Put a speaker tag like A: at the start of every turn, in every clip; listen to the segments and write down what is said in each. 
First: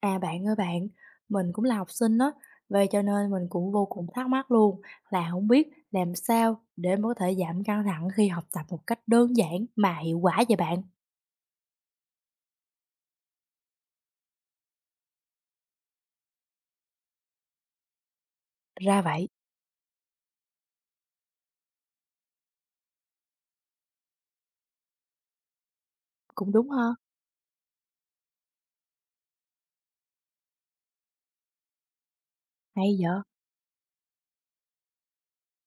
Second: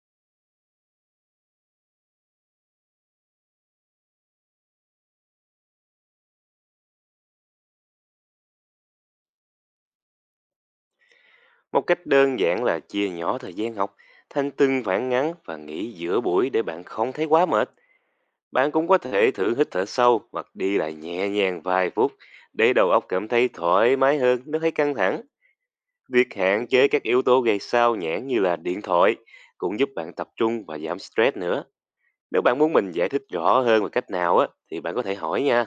A: À bạn ơi bạn, mình cũng là học sinh đó, vậy cho nên mình cũng vô cùng thắc mắc luôn là không biết làm sao để mà có thể giảm căng thẳng khi học tập một cách đơn giản mà hiệu quả vậy bạn.
B: Một cách đơn giản là chia nhỏ thời gian học thành từng khoảng ngắn và nghỉ giữa buổi để bạn không thấy quá mệt. Bạn cũng có
A: Ra vậy,
B: thể thử hít thở sâu hoặc đi lại nhẹ nhàng vài phút để đầu óc cảm thấy thoải mái hơn nếu thấy căng thẳng. Việc
A: cũng
B: hạn
A: đúng ha,
B: chế các yếu tố gây sao nhãn như là điện thoại cũng giúp bạn tập trung và giảm stress nữa. Nếu bạn muốn mình
A: hay
B: giải
A: vậy.
B: thích rõ hơn về cách nào á thì bạn có thể hỏi nha.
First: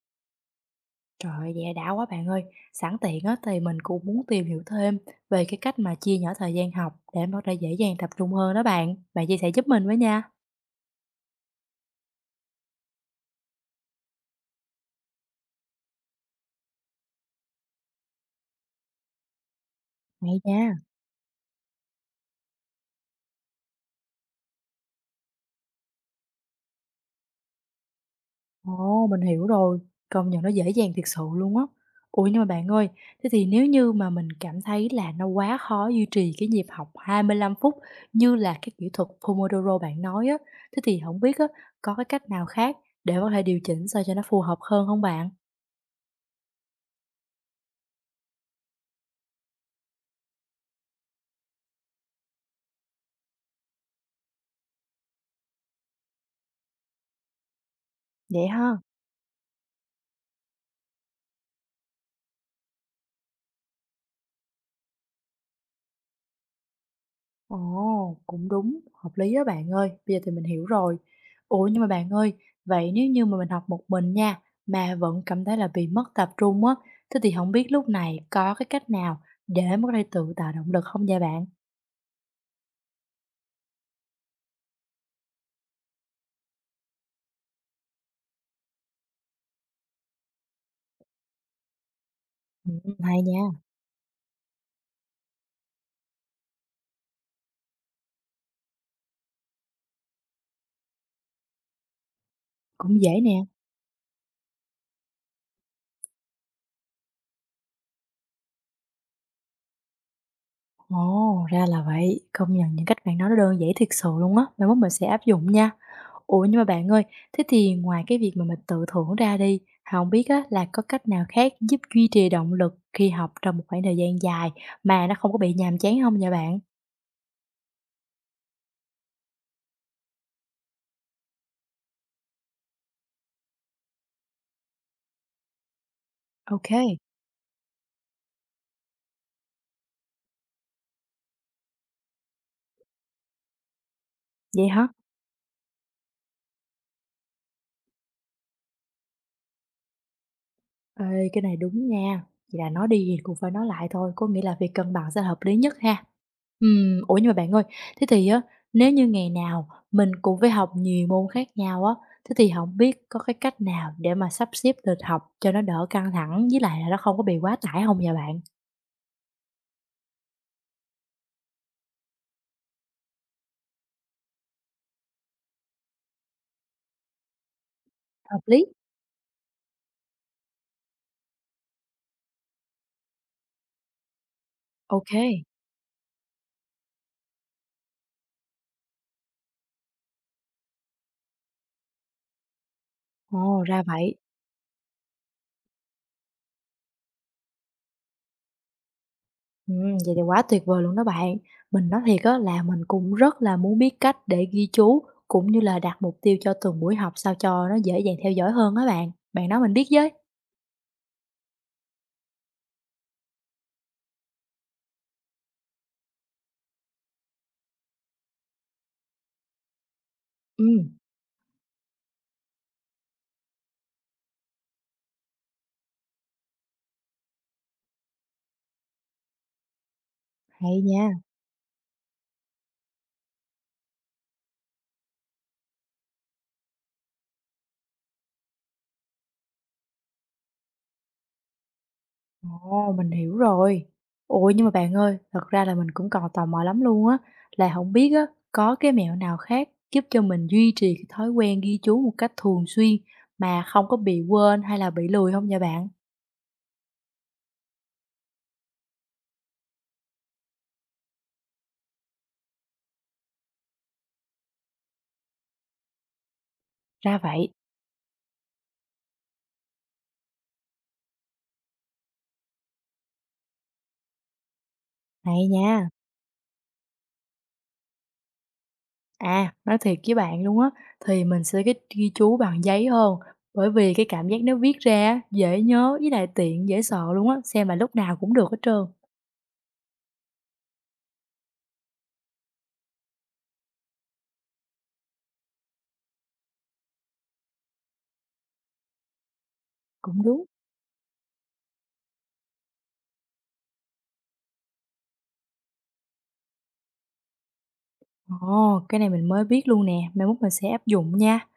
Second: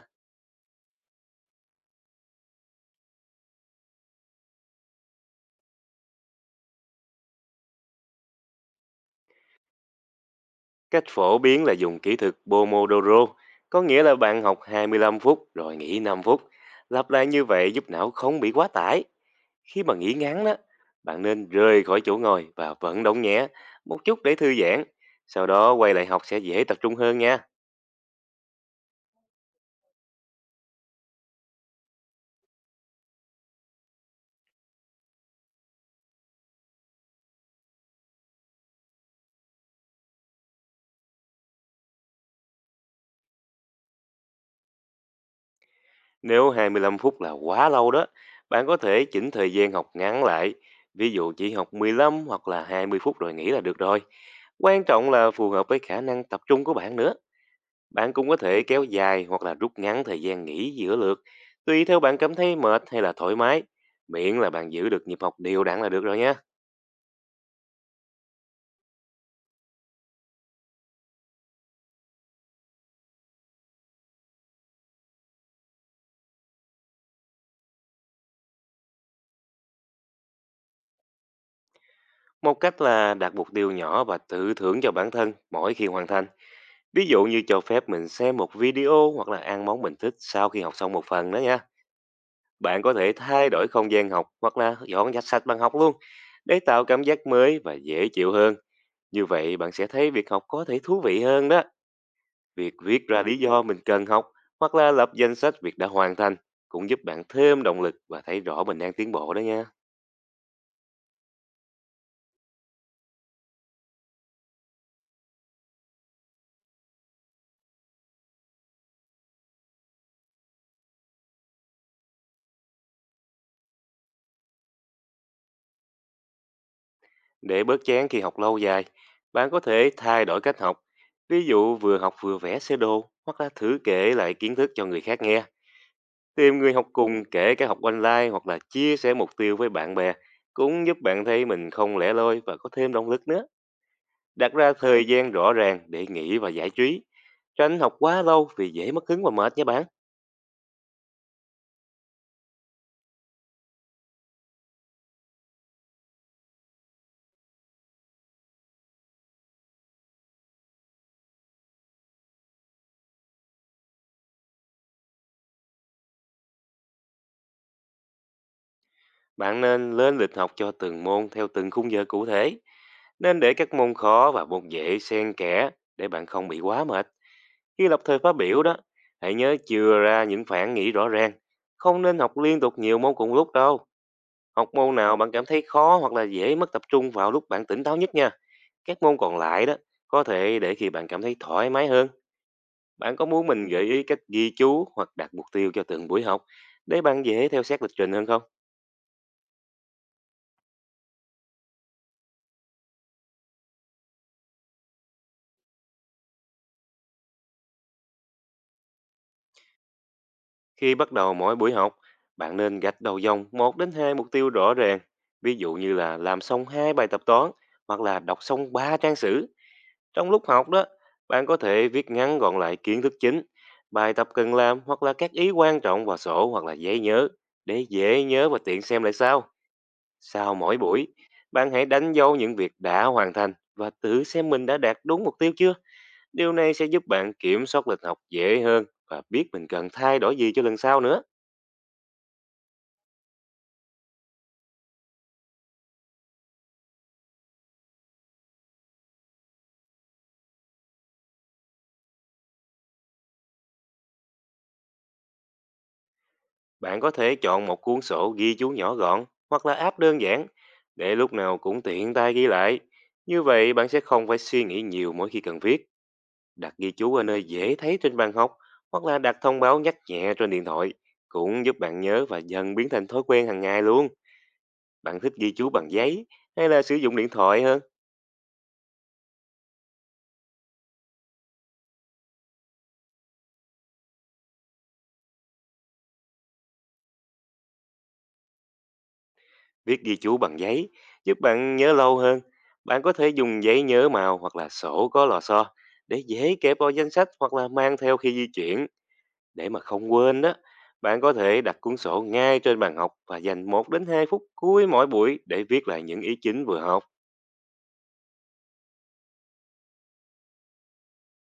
A: Trời ơi, vậy đã quá bạn ơi, sẵn tiện á thì mình cũng muốn tìm hiểu thêm về cái cách mà chia nhỏ thời gian học để mà có thể dễ dàng tập trung hơn đó bạn. Bạn chia sẻ giúp mình với nha.
B: Cách phổ biến là dùng kỹ thuật Pomodoro, có nghĩa là bạn học 25 phút rồi nghỉ 5 phút. Lặp lại như vậy giúp não không bị quá tải. Khi mà nghỉ
A: Hay
B: ngắn đó,
A: nha.
B: bạn nên rời khỏi chỗ ngồi và vận động nhẹ một chút để thư giãn. Sau đó quay lại học sẽ dễ tập trung hơn nha.
A: Ồ, mình hiểu rồi, công nhận nó dễ dàng thiệt sự luôn á. Ủa nhưng mà bạn ơi, thế thì nếu như mà mình cảm thấy là nó quá khó duy trì cái nhịp học 25 phút như là cái kỹ thuật Pomodoro bạn nói á, thế thì không biết á, có cái cách nào khác để có thể điều chỉnh sao cho nó phù hợp hơn không bạn?
B: Nếu 25 phút là quá lâu đó, bạn có thể chỉnh thời gian học ngắn lại. Ví dụ chỉ học 15 hoặc là 20 phút rồi nghỉ là được rồi. Quan trọng là phù hợp với khả năng tập trung của bạn nữa. Bạn cũng có
A: Vậy
B: thể
A: ha.
B: kéo dài hoặc là rút ngắn thời gian nghỉ giữa lượt, tùy theo bạn cảm thấy mệt hay là thoải mái, miễn là bạn giữ được nhịp học đều đặn là được rồi nhé.
A: Ồ, cũng đúng, hợp lý đó bạn ơi. Bây giờ thì mình hiểu rồi. Ủa nhưng mà bạn ơi, vậy nếu như mà mình học một mình nha, mà vẫn cảm thấy là bị mất tập trung á, thế thì không biết lúc này có cái cách nào để mà có thể tự tạo động lực không vậy bạn?
B: Một cách là đặt mục tiêu nhỏ và tự thưởng cho bản thân mỗi khi hoàn thành. Ví dụ như cho phép mình xem một video hoặc là ăn món mình thích sau khi học xong một phần đó nha.
A: Ừ,
B: Bạn có thể
A: hay nha,
B: thay đổi không gian học hoặc là dọn dẹp sạch bàn học luôn để tạo cảm giác mới và dễ chịu hơn. Như vậy bạn sẽ thấy việc học có thể thú vị hơn đó. Việc
A: cũng
B: viết
A: dễ
B: ra lý
A: nè.
B: do mình cần học hoặc là lập danh sách việc đã hoàn thành cũng giúp bạn thêm động lực và thấy rõ mình đang tiến bộ đó nha.
A: Ồ, ra là vậy. Công nhận những cách bạn nói nó đơn giản thiệt sự luôn á. Mai mốt mình sẽ áp dụng nha. Ủa nhưng mà bạn ơi, thế thì ngoài cái việc mà mình tự thưởng ra đi, không biết á, là có cách nào khác giúp duy trì động lực khi học trong một khoảng thời gian dài mà nó không có bị nhàm chán không vậy bạn?
B: Để bớt chán khi học lâu dài, bạn có thể thay đổi cách học. Ví dụ vừa học vừa vẽ sơ đồ hoặc là thử kể lại kiến thức cho người khác nghe. Tìm người học
A: Ok.
B: cùng kể cả học online hoặc là chia sẻ mục tiêu với bạn bè cũng giúp bạn thấy mình không lẻ loi và có thêm động lực nữa. Đặt
A: Vậy
B: ra
A: hả?
B: thời gian rõ ràng để nghĩ và giải trí. Tránh học quá lâu vì dễ mất hứng và mệt nha bạn.
A: Ê, cái này đúng nha, vậy là nói đi thì cũng phải nói lại thôi, có nghĩa là việc cân bằng sẽ hợp lý nhất ha. Ủa nhưng mà bạn ơi, thế thì á, nếu như ngày nào mình cũng phải học nhiều môn khác nhau á, thế thì không biết có cái cách nào để mà sắp xếp lịch học cho nó đỡ căng thẳng với lại là nó không có bị quá tải không nhà bạn?
B: Bạn nên lên lịch học cho từng môn theo từng khung giờ cụ thể. Nên để các môn khó và môn dễ xen kẽ để bạn không bị quá mệt. Khi lập thời phát
A: Hợp
B: biểu
A: lý.
B: đó, hãy nhớ chừa ra những phản nghĩ rõ ràng. Không nên học liên tục nhiều môn cùng lúc đâu. Học môn
A: Ok.
B: nào
A: Kê,
B: bạn cảm thấy khó hoặc là dễ mất tập trung vào lúc bạn tỉnh táo nhất nha. Các môn còn lại đó có thể để khi bạn cảm thấy thoải mái hơn. Bạn có muốn
A: ồ,
B: mình gợi
A: ra
B: ý
A: vậy.
B: cách ghi chú hoặc đặt mục tiêu cho từng buổi học để bạn dễ theo sát lịch trình hơn không?
A: Vậy thì quá tuyệt vời luôn đó bạn. Mình nói thiệt á là mình cũng rất là muốn biết cách để ghi chú, cũng như là đặt mục tiêu cho từng buổi học sao cho nó dễ dàng theo dõi hơn á bạn. Bạn nói mình biết với.
B: Khi bắt đầu mỗi buổi học, bạn nên gạch đầu dòng một đến 2 mục tiêu rõ ràng. Ví dụ như là làm xong 2 bài tập toán hoặc là đọc xong 3 trang sử. Trong lúc học đó,
A: Ừm,
B: bạn có thể viết ngắn gọn lại kiến thức chính, bài tập cần làm hoặc là các ý quan trọng vào sổ hoặc là giấy nhớ để dễ nhớ và tiện xem lại sau. Sau mỗi
A: hay nha.
B: buổi, bạn hãy đánh dấu những việc đã hoàn thành và tự xem mình đã đạt đúng mục tiêu chưa. Điều này sẽ giúp bạn kiểm soát lịch học dễ hơn và biết mình cần thay đổi gì cho lần sau nữa.
A: Ồ, mình hiểu rồi. Ủa nhưng mà bạn ơi, thật ra là mình cũng còn tò mò lắm luôn á, là không biết á có cái mẹo nào khác giúp cho mình duy trì cái thói quen ghi chú một cách thường xuyên mà không có bị quên hay là bị lười không vậy bạn?
B: Bạn có thể chọn một cuốn sổ ghi chú nhỏ gọn hoặc là app đơn giản để lúc nào cũng tiện tay ghi lại. Như vậy bạn sẽ không phải suy nghĩ nhiều mỗi khi cần viết, đặt ghi chú
A: Ra
B: ở nơi
A: vậy.
B: dễ thấy trên bàn học hoặc là đặt thông báo nhắc nhẹ trên điện thoại cũng giúp bạn nhớ và dần biến thành thói quen hàng ngày luôn. Bạn thích
A: Hay
B: ghi chú
A: nha.
B: bằng giấy hay là sử dụng điện thoại hơn?
A: À, nói thiệt với bạn luôn á, thì mình sẽ cái ghi chú bằng giấy hơn, bởi vì cái cảm giác nếu viết ra á, dễ nhớ với lại tiện dễ sợ luôn á, xem là lúc nào cũng được hết trơn.
B: Viết ghi chú bằng giấy giúp bạn nhớ lâu hơn. Bạn có thể dùng giấy nhớ màu hoặc là sổ có lò xo để dễ kẹp vào danh sách hoặc là mang theo khi di chuyển. Để mà không
A: Cũng
B: quên
A: đúng.
B: đó, bạn có thể đặt cuốn sổ ngay trên bàn học và dành một đến 2 phút cuối mỗi buổi để viết lại những ý chính vừa học.
A: Ồ, cái này mình mới biết luôn nè, mai mốt mình sẽ áp dụng nha.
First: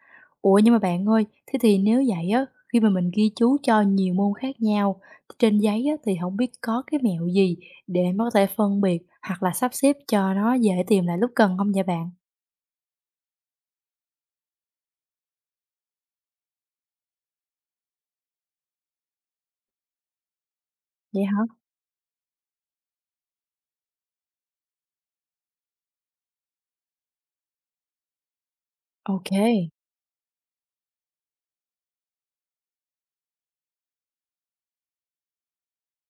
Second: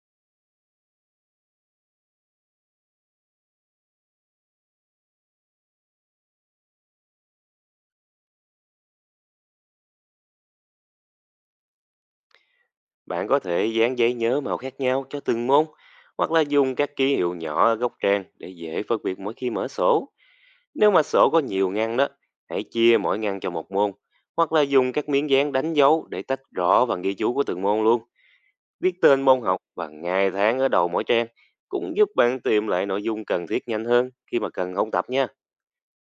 A: Ủa nhưng mà bạn ơi, thế thì nếu vậy á, khi mà mình ghi chú cho nhiều môn khác nhau trên giấy á, thì không biết có cái mẹo gì để mà có thể phân biệt hoặc là sắp xếp cho nó dễ tìm lại lúc cần không vậy bạn?
B: Bạn có thể dán giấy nhớ màu khác nhau cho từng môn hoặc là dùng các ký hiệu nhỏ ở góc trang để dễ phân biệt mỗi khi mở sổ. Nếu mà
A: Vậy
B: sổ
A: hả?
B: có nhiều ngăn đó, hãy chia mỗi ngăn cho một môn hoặc là dùng các miếng dán đánh dấu để tách rõ và ghi chú của từng môn luôn. Viết tên
A: Ok,
B: môn học và ngày tháng ở đầu mỗi trang cũng giúp bạn tìm lại nội dung cần thiết nhanh hơn khi mà cần ôn tập nha.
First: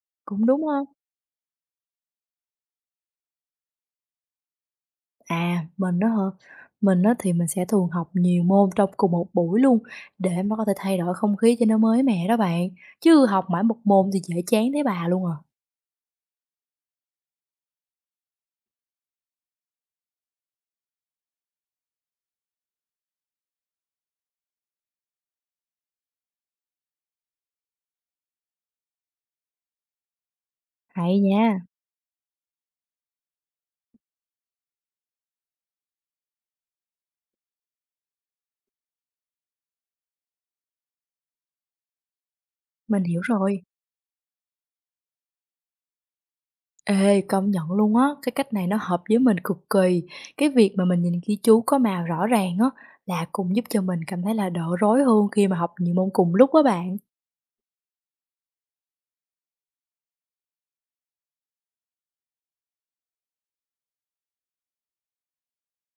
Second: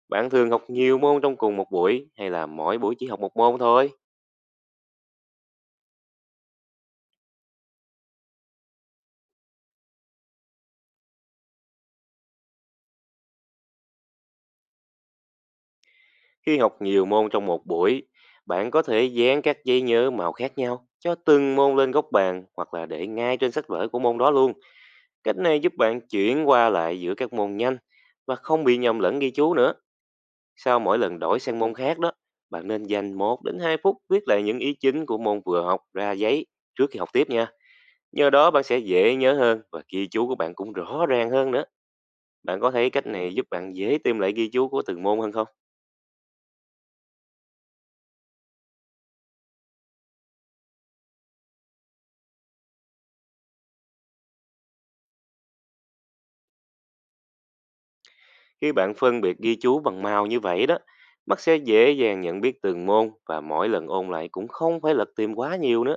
B: Bạn
A: cũng
B: thường học
A: đúng ha.
B: nhiều môn trong cùng một buổi hay là mỗi buổi chỉ học một môn thôi?
A: À, mình đó hả? Mình đó thì mình sẽ thường học nhiều môn trong cùng một buổi luôn để mà có thể thay đổi không khí cho nó mới mẻ đó bạn. Chứ học mãi một môn thì dễ chán thấy bà luôn à.
B: Khi học nhiều môn trong một buổi, bạn có thể dán các giấy nhớ màu khác nhau cho từng môn lên góc bàn hoặc là để ngay trên sách vở của môn đó luôn. Cách này giúp bạn chuyển qua lại giữa các môn nhanh và không bị nhầm lẫn ghi chú nữa. Sau mỗi
A: Hay
B: lần đổi
A: nha,
B: sang môn khác đó, bạn nên dành 1 đến 2 phút viết lại những ý chính của môn vừa học ra giấy trước khi học tiếp nha. Nhờ đó bạn sẽ dễ nhớ hơn và ghi chú của bạn cũng rõ ràng hơn nữa. Bạn có thấy
A: mình
B: cách
A: hiểu
B: này giúp
A: rồi.
B: bạn dễ tìm lại ghi chú của từng môn hơn không?
A: Ê, công nhận luôn á, cái cách này nó hợp với mình cực kỳ. Cái việc mà mình nhìn ghi chú có màu rõ ràng á là cũng giúp cho mình cảm thấy là đỡ rối hơn khi mà học nhiều môn cùng lúc á bạn.
B: Khi bạn phân biệt ghi chú bằng màu như vậy đó, mắt sẽ dễ dàng nhận biết từng môn và mỗi lần ôn lại cũng không phải lật tìm quá nhiều nữa.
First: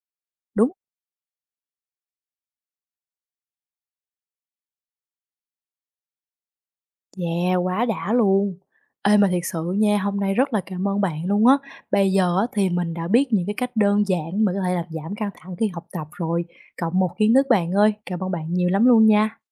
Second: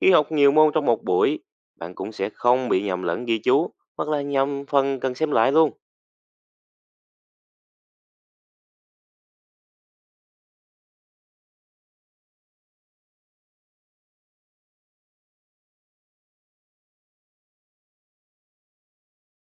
B: Khi học nhiều
A: Đúng.
B: môn trong một buổi, bạn cũng sẽ không bị nhầm lẫn ghi chú hoặc là nhầm phần cần xem lại luôn.
A: Yeah, quá đã luôn! Ê, mà thiệt sự nha, hôm nay rất là cảm ơn bạn luôn á. Bây giờ á thì mình đã biết những cái cách đơn giản mà có thể làm giảm căng thẳng khi học tập rồi, cộng một kiến thức bạn ơi. Cảm ơn bạn nhiều lắm luôn nha.